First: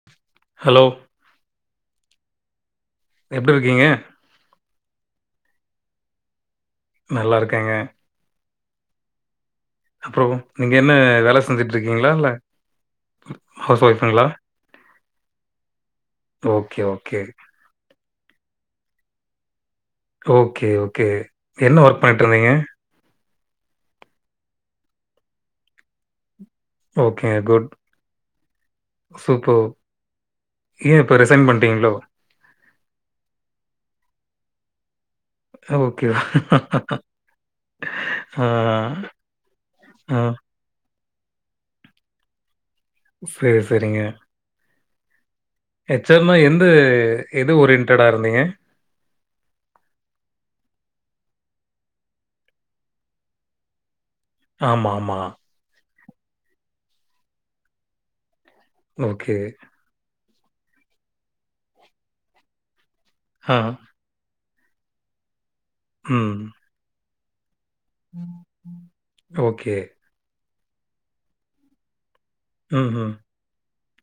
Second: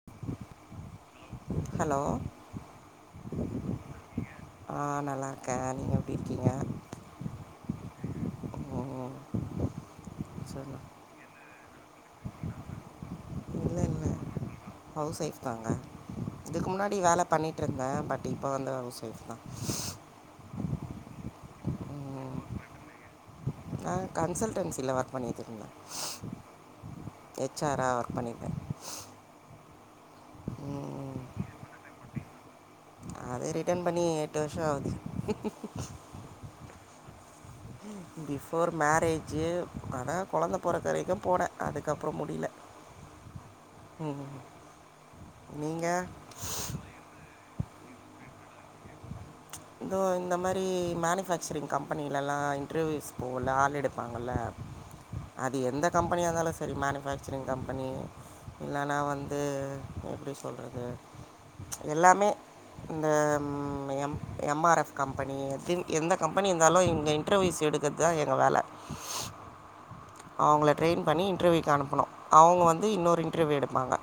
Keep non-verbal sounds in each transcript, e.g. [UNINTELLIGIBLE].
[UNINTELLIGIBLE] Hello hello எப்டி இருக்கீங்க ஆ நல்லாருக்கே நீங்க எப்டி இருக்கீங்க நல்லா இருக்கேங்க ம் அப்றோ நீங்க சொல்லுங்க என்ன வேல செஞ்சிட் இருக்கீங்களா இல்ல இல்ல ஹவுஸ் இல்ல ஒய்ஃப்ங்களா? ஹவுஸ் ஒய்ஃப் தாங்க இதுக்கு ஓகே, முன்னாடி ஓகே. வேல பண்ணிட் ருந்தே பட் இப்ப வந்து ஹவுஸ் ஒய்ஃப் தா ஓகே ஓகே என்ன ஒர்க் பண்ணிட்ருந்தீங்க நா கன்சல்டன்சில ஒர்க் பண்ணிட்ருந்தே ஓகே குட் சூப்பர் ஏ இப்ப ம், ரிசன் பண்ட்டிங்ளோ அது ரிட்டன் பண்ணி எட்டு வருஷ ஆவுது ஓகே ஆ, பிஃபோர் மேரேஜி ஆனா ஆ. கொழந்த பொறக்கர வரைக்கு போனே அதுக்கப்றோ முடில சேரி செரிங்க நீங்கள் எஹச் ஆர்னா எந்த எது ஒரியன்டடா இருந்தீங்க இதோ இந்த மாரி மேனிஃபேக்சரின் கம்பெனிலலா இன்ட்ருவியூஸ் போவுல ஆள் எடுப்பாங்கள ஆமா ஆமா அது எந்த கம்பெனியா இருந்தாலு செரி மேனிஃபேக்சரிங் கம்பெனி இல்லன்னா ஓகே. வந்து எப்டி சொல்றது எல்லாமே இ இந்த ஆ. ம் எம்ப் M R F company thing எந்த ம். கம்பெனி இருந்தாலு இங்க ன்ட்ருவியூஸ் எடுக்குறது தா எங்க வேல ஓகே அவங்கள ட்ரெயின் பண்ணி இன்ட்ருவியூக்கு அனுப்புனு அவுங்க வந்து ம்ஹ்ம். இன்னொரு இன்ட்ருவியூ எடுப்பாங்க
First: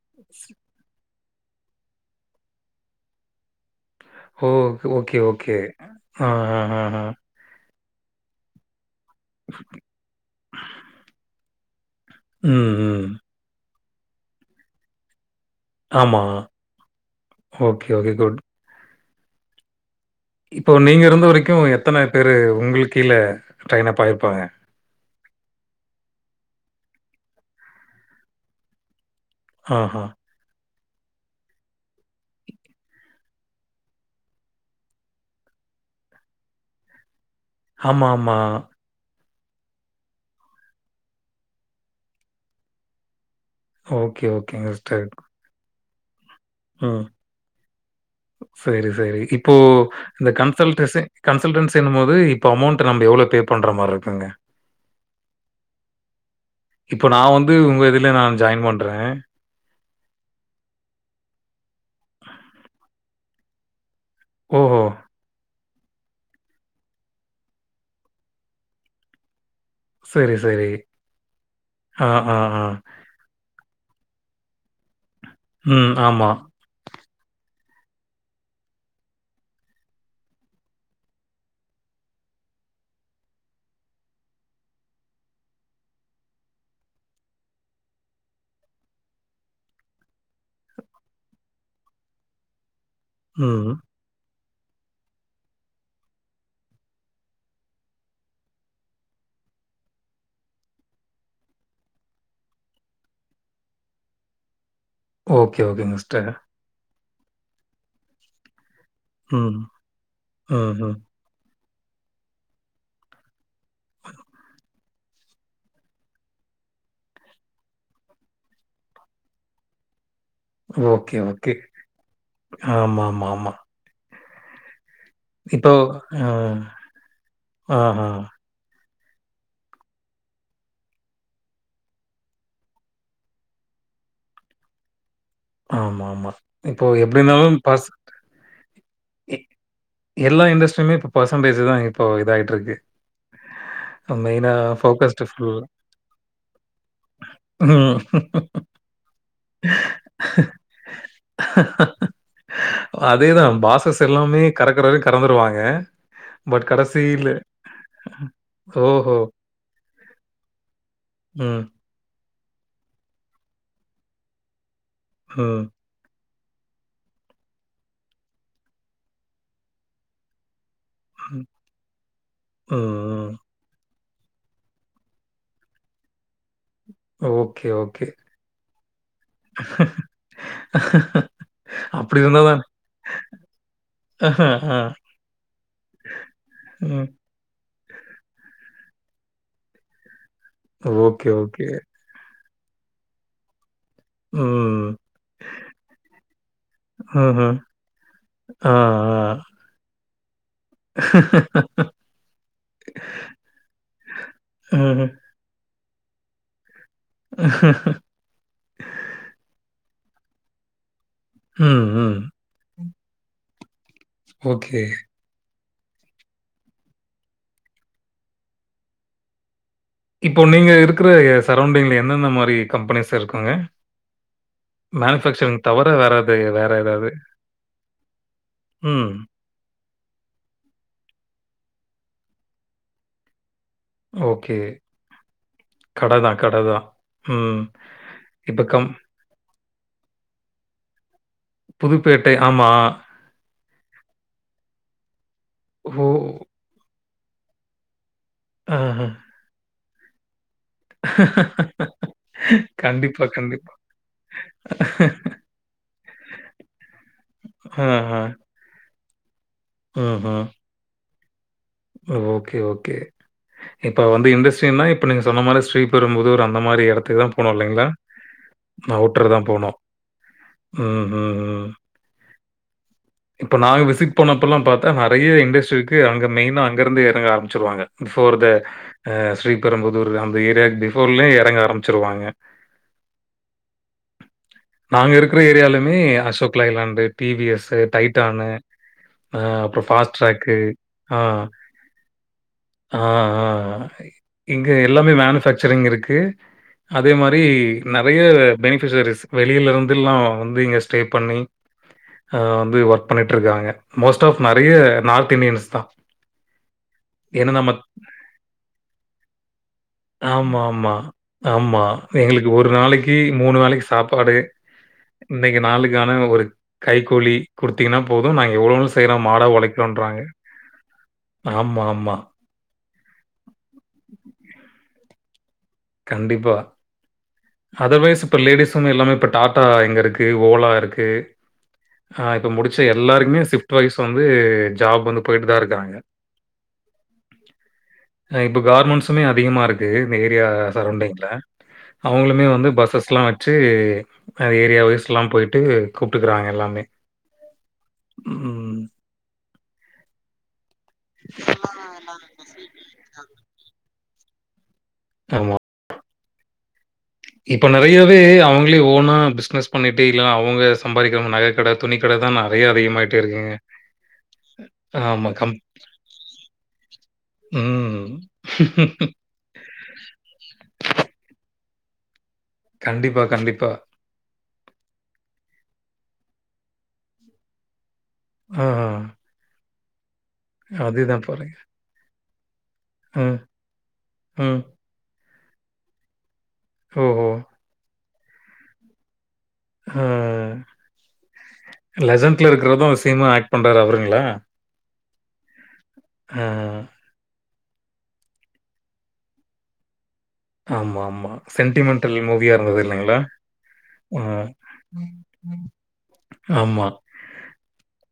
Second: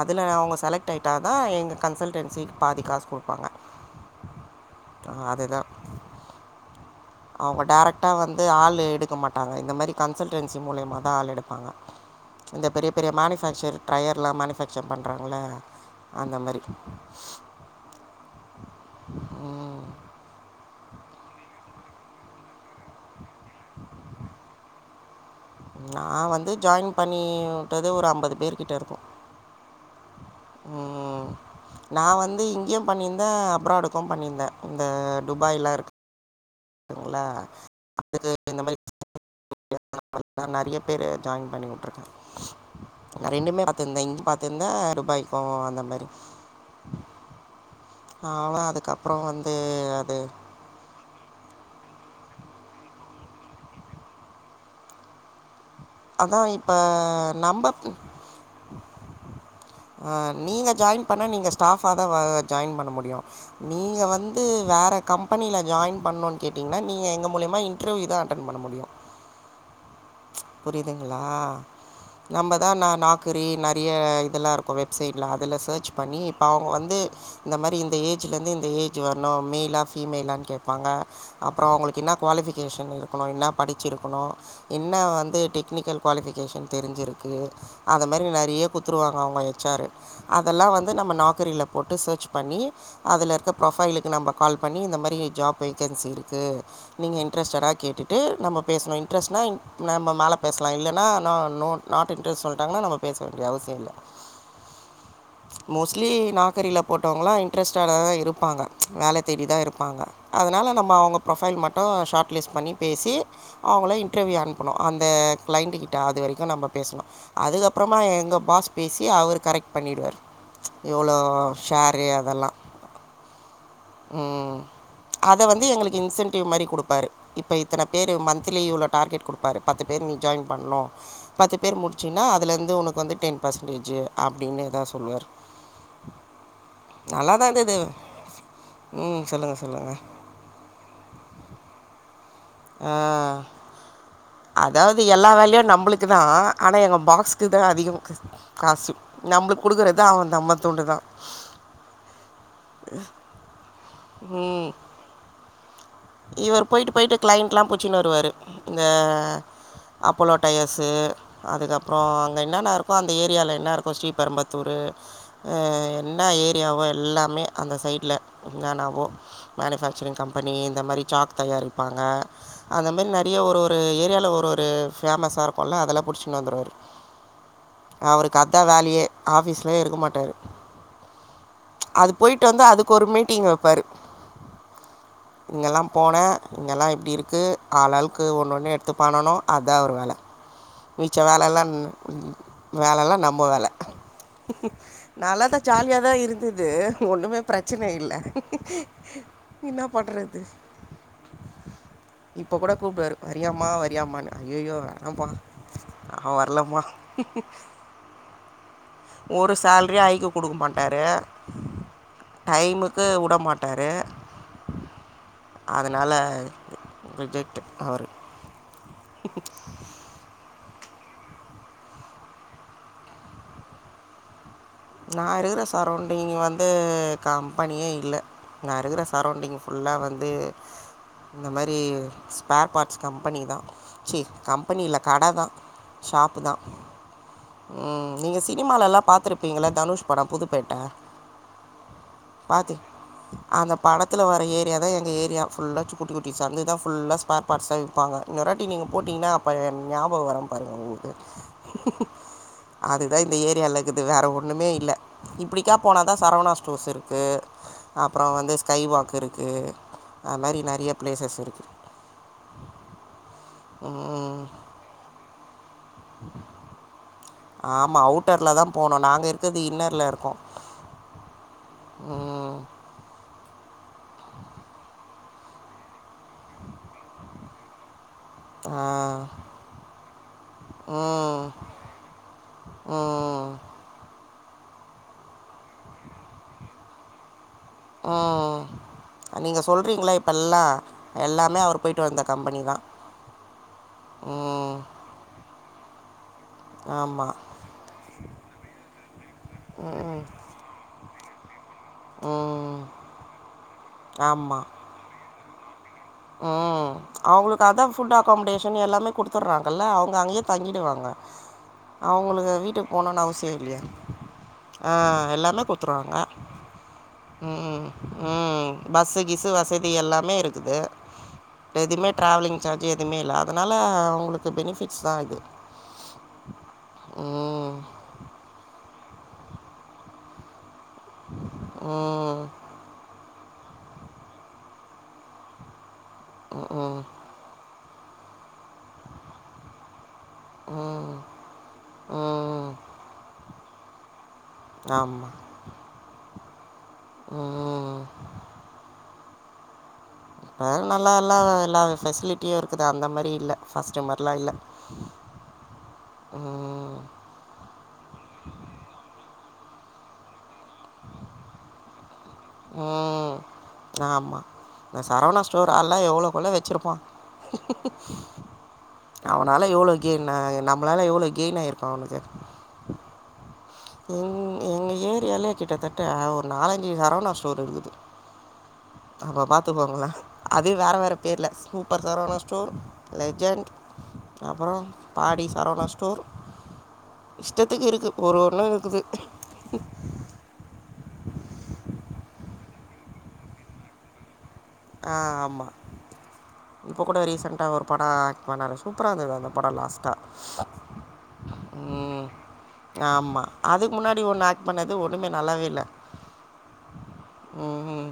அதுல அவங்க செலக்ட் ஆயிட்டா தா எங்க கன்சல்டன்சிக்கு பாதிக்காசு குடுப்பாங்க ஓ ஓகே ஓகே ஓகே ஆ ஆ ஆ அவங்க ரேரெக்டா வந்து ஆள் எடுக்க மாட்டாங்க இந்த மாரி கன்சல்டன்சி முலியமா தா ஆள் எடுப் ஆ இந்த ம், பெரிய ம். பெரிய மேனிஃபேக்சர் ட்ரையர்லா மேனிஃபேக்சர் பண்றாங்கள ஆமா ஓகே வெரிகுட் ம். இப்போ நீங்க இருந்த வரைக்கு எத்தன பேரு உங்ளுக் கீழ ட்ரெயின்அப் ஆயிருப்பாங்க நா வந்து ஜாயின் பண்ணி உட்டது ஒரு அம்பது பேர் கிட்ட இருக்கு ஆஹா நா வந்து இங்யு பண்ணிந்தே அப்ராடுக்கு பண்ணிந்தே இந்த துபாய்லா இருக் குல அதுக்கு ஆமாமா. இந்த மாரி நா நெறைய பேர ஜாயின் பண்ணி உட்ருக்கே ரெண்டுமே பாத் திருந்தே இங்கி ஓகே, ஓகேங்க பாத்திருந்தே சிஸ்டர். துபாய்க்கு அந்த மாரி ம் அவன் சேரி சேரி அதுக்கப்புறம் இப்போ வந்து அது இந்த கன் கன்சல்டன்சிங் கன்சல்டன்சின்னும்மோது இப்போ அமௌண்ட் நம்ம எவ்ளோ பே பண்ற மாரி இருக்குங்க அதான் இப்போ இப்ப நா வந்து நம்ம உங்க இதுல நா ஜாயின் பண்றே ஆ நீங்க ஜாய்ன் பண்ணா நீங்க ஸ்டாஃபா தா ஜாய்ன் பண்ண முடியு நீங்க வந் வந்து ஓஹோ! வேற கம்பெனில ஜாயின் பண்ணுன் கேட்டீங்கன்னா நீங்க எங்க மூலயமா இன்டர்வியூதா அட்டென் பண்ண முடியு சரி, சரி. புரிதுங்ளா ஆ, ஆ, ஆ. நம்பதா நா நா கிரி நறைய இதெல்லா இருக்கு வெப்சைட்லா அதுல செர்ச் ம். பண்ணி ஆமா. இப்ப அவுங்க வந்து இந்த மாரி இந்த ஏஜ்லேருந்து இந்த ஏஜ் வர்ணு மேலா ஃபிமேலான்னு கேப்பாங்க அப்புறோ அவுங்குளுக்கு என்ன குவாலிஃபிகேஷன் இருக்கணு என்ன படிச்சு இருக்கணு என்ன வந்து டெக்னிக்கல் குவாலிஃபிகேஷன் தெரிஞ்சிருக்கு அந்த மாரி நறைய குத்துருவாங்க அவுங்க ஹெச் ஆரு அதெல்லா வந்து நம்ம நாக்கரியில போட்டு செர்ச் பண்ணி அதுல இருக்க ம். ப்ரொபைலுக் நம்ப கால் பண்ணி இந்த மாரி ஜாப் வேக்கன்சி இருக்கு நீங்க இன்ட்ரெஸ்ட்டடா கேட்டுட்டு நம்ம பேசுணு இன்ட்ரெஸ்ட் நா இன் நம்ம மேல பேசலா இல்லன்னா நா நோ நாட் இன்ட்ரெஸ்ட் சொல்ட்டாங்கன்னா நம்ம பேச வேண்டிய அவசியோ இல்ல ஓகே, ஓகேங்க மோஸ்ட்லி சிஸ்டர். நாக்கரில போட்டவங்களா இன்ட்ரெஸ்ட்டடாதா இருப்பாங்க வேல தேடிதா ம். இருப்பாங்க அதனால ம், நம்ம ம். அவுங்க ப்ரொஃபைல் மட்டு ஷார்ட் லிஸ்ட் பண்ணி பேசி அவுங்கள இன்டர்வியூ அனுப் அந்த கிளைண்டு கிட்ட அது வரிக்கு நம்ம பேசுனு அதுக்கப்புறமா எங்க பாஸ் பேசி அவரு கரெக்ட் பண்ணிடுவாரு ஓகே ஓகே ஆமா ஆமா ஆமா ம் அத வந்து இப்போ எங்களுக்கு ஆ. இன்சென்டிவ் மாரி குடுப்பாரு இப்ப இத்தன ஆஹா. பேரு மந் லி இவ்ளோ டார்கெட் குடுப்பாரு பத்து பேர் நீ ஜாயின் பண்ணு பத்து பேர் முடிச்சுன்னா அதுல இருந்து உனக்கு வந்து டென் பர்சன்டேஜு அப்டின்னுதா சொல்லுவார் ஆமா ஆமா இப்போ எப்டி நல்லா இருந்தாலு தான் இருந்தது பஸ் ம் சொல்லுங்கள் சொல்லுங்கள் எல்லா இன்டஸ்ட்ரியுமே இப்போ பர்சன்டேஜ்தா இப்போ இதா ஆய்ட்ருக்கு ஆ அதாவ்து ஃபோக்கஸ்டு எல்லா ஃபுல் வேலையு நம்புளுக்குதா ஆனா எங்க பாக்ஸ்க்குதா அதிகோ ம். காசு நம்பளுக் குடுக்கறத அவுங் அதேதா பாஸு எல்லாமே கறக்கறது கறந்துருவாங்க இவரு பட் போய்ட்டு போய்ட்டு கடைசியில க்ளைண்ட்லா புச்சின்னு வருவாரு இந்த ஓஹோ! அப்போலோ டயர்ஸு ம், அதுக்கப் ப்றோ அங்க என்னென்ன இருக்கோ அந்த ஏரியால என்ன இருக்கோ ஸ்ரீபெரம்பத்தூரு ஆ ம், என்ன ஏரியாவோ எல்லாமே அந்த சைட்ல என்னானவோ மேனுஃபேக்சரிங் கம்பெனி இந்த மாரி சாக் ம், தயாரிப்பாங்க அந்த மாரி ம். நெறைய ஒரு ஒரு ஒரு ஏரியால ஒரு ஒரு ஃபேமஸா இருக்கும்ல அதெல்லா புடிச்சுனு வந்துருவாரு ஓகே, ஓகே. அவருக்கு அதா வேலயே ஆஃபீஸ்லயே இருக்க மாட்டாரு அது அப்டி இருந்தா போய்ட்டு தான் வந்து அதுக்கு ஒரு மீட்டிங் வெப்பாரு ஆஹா, ஆ, இங்கெல்லா போனே இங்கெல்லா ம். இப்டி இருக்கு ஆள் ஆளுக்கு ஒன்னு ஒன்னு எடுத்து பண்ணனு அத்தா அவரு வேல மிச்ச ஓகே, வேலலா ஓகே. வேலலா நம்ம வேல ம். நல்லாதா ஜாலியாதா இருந்தது ஒன்னுமே ம்ஹ்ம். ப்ரச்சன இல்ல ஆ, ஆ. என்னா பண்றது இப்ப கூட கூப்டுவாரு வரியாமா வரியாமா ஐயய்யோ வேணாம்பா நா வர்லம்மா ம்ஹ்ம். ஒரு சேல்ரியு ஐக்கு குடுக் மாட்டாரு ம் ம் டைமுக்கு வுட மாட்டாரு ஓகே அதனால ரிஜெக்ட்டு அவரு இப்போ நீங்க இருக்குற எ சரௌண்டிங்ல என்னென்ன மாரி கம்பெனிஸ் இருக்குங்க நா இருக்குற மேனுஃபேக்சரிங் தவிர வேற சரௌண்டிங் எது வந்து வேற ஏதாவது? கம்பனியே இல்ல நா இருக்குற ம். சரௌண்டிங்ஸ் ஃபுல்லா வந்து இந்த மாரி ஸ்பேர் பாட்ஸ் கம்பெனி தா ச்சீ ஓகே. கம்பெனியில்ல கட தா கடை தான், ஷாப்பு தா கடை தான். ம் நீங்க இப்ப கம் சினிமாலெல்லா பாத்ருபீங்கல்ல தனுஷ் பட புதுப்பேட்ட புதுப்பேட்டை ஆமா அந்த படத்தில வர்ற ஏரியா தா எங்க ஏரியா ஃபுல்லா சு ஓ! குட்டி குட்டி சந்துதா ஃபுல்லா ஸ்பேர் பாட்ஸ்தா விப்பாங்க இன்னொரு வாட்டி நீங்க ஆஹ. போட்டீங்னா அப்போ எ ஞாபகோ வரு பாருங்க உங்குளுக் அதுதா கண்டிப்பா, இந்த கண்டிப்பா. ஏரியாலலிக்கிது வேற ஒன்னுமே இல்ல இப்டிக்கா போனா தா சரவணா ஸ்டோர்ஸ் இருக்கு ஆஹ. அப்றோ வந்து ஸ்கை வாக் இருக்கு அந் ம்ஹ்ம். மாரி நெறைய ப்ளேசஸ் இருக்கு ஓகே ஓகே இப்ப வந்து இண்டஸ்ட்ரின்னா இப் ப்ப நீங்க சொன்ன மாரி ஸ்ரீபெரும்புதூர் அந்த மாரி எடத்துக் தா போனு ஆமா அவுட்டர்ல தா போனு நாங்க இருக்கற்து போணும். இன்னர்ல இருக்கோ ம் ம் ம் இப்ப நாங்க விசிட் பண்ணப்பல்லா பாத்தா நெறைய இண்டஸ்ட்ரிருக்கு அங்க மெயின்னா அங்க இருந்து எறங்க ஆரம்பிச்சிருவாங்க பிஃபோர் த அ ஸ்ரீபெரும்புதூர் அந்த ஏரியாக் பிஃபோர்லயே எறங்க ஆரம்பிச்சிருவாங்க ஆ நாங்க இருக்குற ஏரியாலயுமே Ashok Leyland T V S ஸு அ நீங்க சொல்றீங்கள ஃபாஸ்ட் ட்ராக் இப்பெல்லா எல்லாமே அவர் போயிட்டு வந்த கம்பெனி தா அ அ அ இங்க எல்லாமே மேனுஃபேக்ச்சரிங் இருக்கு அதே ஆமாம் மாரி நெறைய பெனிஃபிஷரிஸ் வெளியில இருந்துல்லா வந்து இங்க ஸ்டே பண்ணி அ வந்து ஒர்க் பண்ணிட்ருக்காங்க மோஸ்ட் ஆஃப் நெறைய நார்த் இண்டியன்ஸ் தா அ அவுங்குளுக் அதா ஃபுட் அகாமடேஷன் எல்லாமே குடுத்தட்றாங்கல்ல அவுங் க அங்கயே ஆமா, ஆமா, தங்கிடுவாங்க ஆமா. எங்களுக்கு அவுங்குளுக் வீட்டுக் நாளைக்கு போனுன் அவுசியோ இல்லயே வேளைக்கு சாப்பாடு. அ இன்னைக்கு எல்லாமே நாளுக்கான குத்துருவாங்க ஒரு கைக்கூலி ம் குடுத்தீங்கன்னா போதும். நாங்க ம் எவ்வளோ வேணாலும் பஸ்ஸு செய்றோம். மாடா கிஸ்ஸு வஸ் இது உழைக்கிறோன்றாங்க. எல்லாமே இருக்குது ஆமா, எதுமே ஆமா. ட்ராவ்லிங் சார்ஜு எதுமே இல்ல அதனால அவுங்களுக்கு பெனிஃபிட்ஸ் தா இது கண்டிப்பா ம் அதர்வைஸ் இப்ப லேடிஸு எல்லாமே இப்ப டாடா இங்க இருக்கு ஓலா இருக் கு அ ம் இப்ப முடிச் ச்ச எல்லாருமே வந்து ஷிஃப்ட் வைஸ் வந்து ஜாப் வந்து போயிட்டு தா இருக்காங்க ம் ம் அ இப்போ கார்மெண்ட்ஸுமே அதிகமா இருக்கு இந்த ஏரியா ம் சரவுண்டிங்ல அவங்களுமே வந்து ம் பஸ்ஸஸ்லா வெச்சு அ ஏரியா வைஸ்ல்லா ஆமாம் போய் ட்டு கூப்ட்டுக்குறாங் எல்லாமே ம் ம் ஆ நல்லாலா எல்லா ஃபெசிலிட்டியு இருக்குது அந்த மாரி இல்ல ஃபர்ஸ்ட்டு மாரில்லா இல்ல ஆமா இப்ப நறையவே அவுங்ளே ஓனா பிஸ்னஸ் பண்ணிட்டு இல்லனா அவுங்க சம்பாரிக்கிற நக கட துணி கட தான ம் ஆமா இந்த ஆமா. சரவணா கம் ஸ்டோர் ஆள்ளா எவ்ளோக்கொள்ள வெச்சிருப்பா ம். அவனால எவ்ளோ கெயின்ன நம்மளால எவ்ளோ கெயின் ஆயிருக்கோ அவனுக்கு கண்டிப்பா கண்டிப்பா எங் எங்க ஏரியாலே கிட்டத்தட்ட ஒரு நாலஞ்சு சரவணா ஸ்டோர் இருக்குது ம் எம்பா பாத்துப்பாங்கள அதே வேற வேற அதுதான் பேர்ல் பாருங்க. சூப்பர் சரவணா ஸ்டோர் ம், லெஜண்ட் ம். அப்பற பாடி சரவணா ஸ்டோர் ஓஓ இஷ்டத்துக்கு இருக்கு கொரு ஒன்னு இருக்குது ம் லெசன்ட்ல இருக்குறது சினிமா ஆக்ட் பண்றாரு அவருங்ளா ஆ ஆமா இப்ப கூட ரீசெண்டாக ஒரு‌பட ஆக்ட் பண்ணார் சூப்பராந்துதுரா அந்த படம் லாஸ்ட்டா ஆமா, ஆமா. சென்டிமெண்டல் ம் மூவியா இருந்தது இல்லைங்களா? ஆமா அதுக்கு ஆ. முன்னாடி ஒன்னு ஆக் பண்ணது ஒன்னுமே நல்லாவே இல்ல ஆமா ம்ஹ்ம்.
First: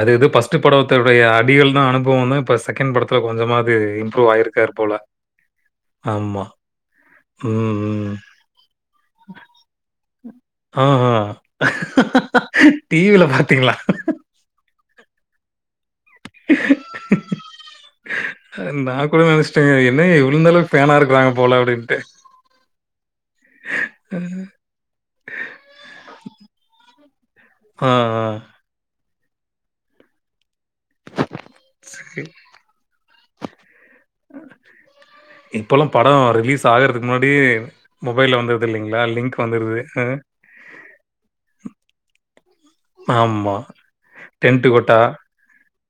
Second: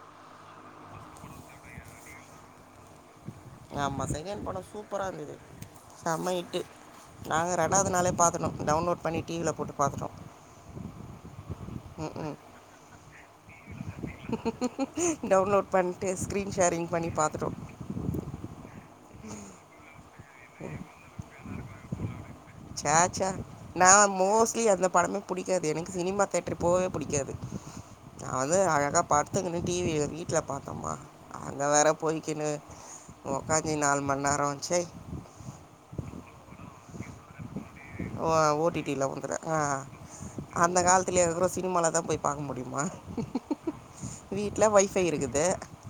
அது இது பஸ்ட் படத்தவுடைய அடிகள் தா அனுபவனு இப்ப ‌செக் செகண்ட் படத்துல கொஞ்சமாது ஆமா இம்ப்ரூவ் செகண்ட் படம் ஆயிருக்கார் போல சூப்பரா இருந்தது. செம்ம ஆமா ஹிட்டு. நாங்க ரெண்டாவது ம். நாளே பாத்துட்டோ டவுன்லோட்‌ பண்ணி டி வி ல போட்டு பாத்துட்டோ ஆஹா ம் ம் டி வி ல பாத்தீங்ளா டவுன்லோட் பண்ட்டு ஸ்க்ரீன் ஷேரிங் பண்ணி பாத்துட்டோ நா கூட நெனைச்சிட்டேங்க என்ன யா இவ்ளோ நல்லா ஃபேனா இருக்கறாங்க போல அப்டின்ட்டு சேச்ச நா மோஸ்ட்லி எந்த படமே புடிக்காது எனக்கு சினிமா தேட்டரு போவே புடிக்காது ஆ, ஆ. அது அழகா படுத்துகினு டி வி வீட்ல பாத்தோம்மா அங்க வேற சரி. போய்க்கினு உக்காஞ்சி நால் மண்நேர சை இப்போலா படோ ரிலீஸ் ஆகிறதுக்கு முன்னாடியே ஓ மொபைல்ல ஓ வந்துருது டி டி இல்லைங்களா? ல வந்துடு லிங்க் ங்க வந்துருது. அ. அந்த காலத்துல எவ்ரு சினிமால தா போய் பாக்க முடியுமா ஆமா. டென்ட் வீட்ல கொட்டா. ஒய்ஃபை இருக்குது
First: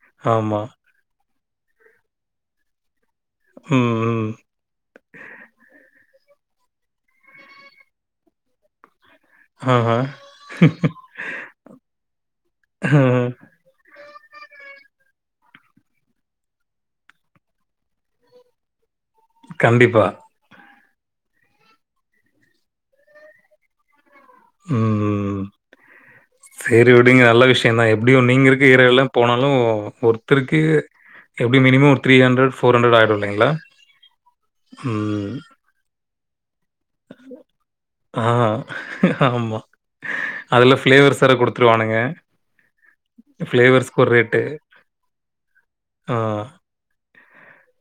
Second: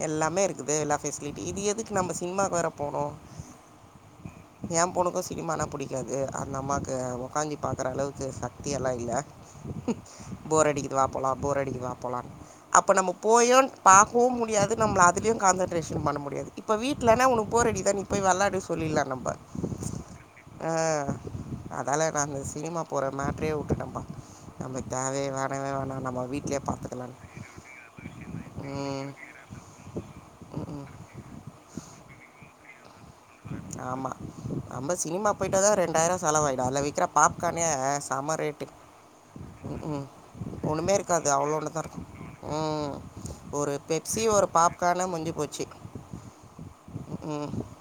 எல்லாமே ஆமா. இருக்குது எல்லா ஃபெசிலிட்டி இது எதுக்கு நம்ம சினிமாவுக்கு வேற போணு ம் ம் எ பொண்ணுக்கு சினிமானா புடிக்காது அந்த அம்மாக்கு உக்காஞ்சி பாக்குற அளவுக்கு சக்தியெல்லா இல்ல ஆஹ. போர் அடிக்குது வாப் போலா போர் அடிக்குது வாப் போலா அப்ப நம்ம போயு பாக்கவு முடியாது நம்பிள அதுலயு கான்சன்ரேஷன் பண்ண முடியாது இப்ப வீட்லனா உனக்கு போர் அடிக்குதா நீ போய்‌ வெளாடு சொல்லிலா நம்போ கண்டிப்பா ஆ அதால நாங்க சினிமா போற மேட்ரே வுட்டுடம்ப்பா நமக்கு தேவைய ம் வேணவே வேணா நம்ம வீட்லே சரி பாத்துக்கிலா விடுங்க ம் ம் ஒருத்தருக்கு ம்ம் எப்டியு மினிமம் ஒரு த்ரீ ஹண்ட்ரட் ஃபோர் ஹண்ட்ரட் ஆயிரு ஆமா நம்ப சினிமா போயிட்டாதா ரெண்டாயிரோ செலவாயிடு அந்த வி விக்கிற பாப் கானே ஆ செம ரேட் ஆமா ம் அதுல ஒன்னுமே ஃபிளேவர்ஸ் இருக்காது வேற அவ்ளோண்டு தா குடுத்துருவானுங்க இருக்கும் ம் ஒரு ஃபிளேவர்ஸ்க்கு பெப்சி ரேட்டு ஒரு பாப் கானு முஞ்சி போச்சு ஆ ம் ம்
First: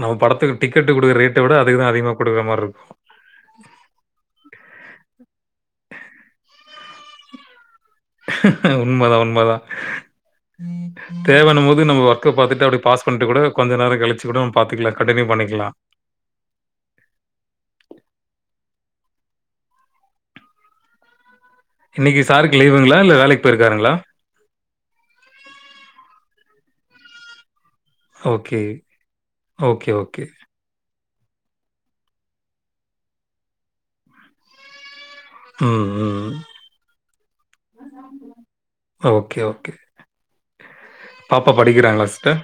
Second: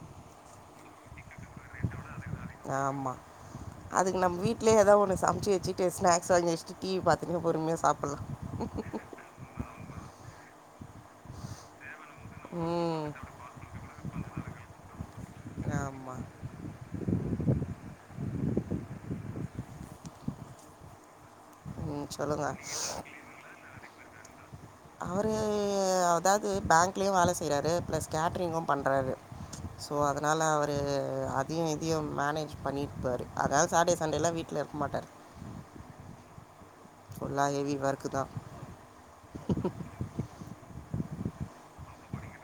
நம்ம படத்துக்கு டிக்கெட்‌ குடுக்குற ரேட்ட விட அதுக்கு‌ தா அதிகமா குடுக்குற மார்ருக்கு ஆமாம் அதுக்கு நம்ம வீட்லே எதா ஒன்னு சமச்சு வச்சுட்டு ஸ்நாக்ஸ் வாங்கி வச்சுட்டு டி வி பாத்துன்னு பொறுமையா சாப் உண்மதா உண்மதா ம் தேவன்னும் போது நம்ம ஒர்க்க பாத்துட்டு அப்டி பாஸ் ம் பண்ட்டு கூட கொஞ்சொ நேரோ கழிச்சு கூட நம்ம பாத்துக்கலா கண்டினியூ பண்ணிக்கலா அம்மா ம் இன்னிக்கு சொல்லுங்கள் சாருக்கு லீவுங்களா இல்ல வேலைக்கு போயிருக்காருங்ளா அவரு அதாவ்து பேங்க்லயு வேல செய்றாரு ப்ளஸ் ஓகே கேட்ரிங்கும பண்றாரு ஓகே சோ ஓகே அதனால அது அதையு இதையு மேனேஜ் பண்ணிப்பாரு அதாவ்து சாட்டே சண்டேலா வீட்ல இருக்க மாட்டாரு ம் ம் ஃபுல்லா ஹெவி ஒர்க் தா ஓகே ஓகே பாப்பா படிக்கிறாங்ளா சிஸ்டர்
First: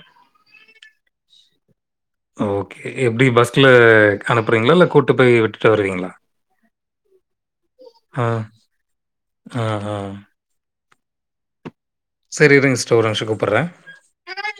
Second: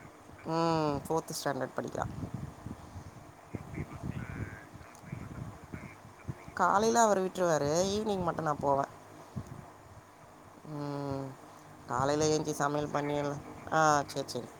ம் ஃபோர்த் ஸ்டாண்டர்ட் படிக்கிறா ஓகே எப்டி பஸ்ல அனுப்புறீங்களா இல்ல கூட்டு போய் விட்டுட்டு வருவீங்களா காலைல அவர் விட்ருவாரு ஆ, ஈவினிங் மட்டு நா போவே ஆ, ஆ. ம் காலைல எஞ்சி சரி இருங்க சமையல் சிஸ்டர் ஒரு நிமிஷம் பண்ணிலா கூப்புடுறேன். ஆ செர் செரி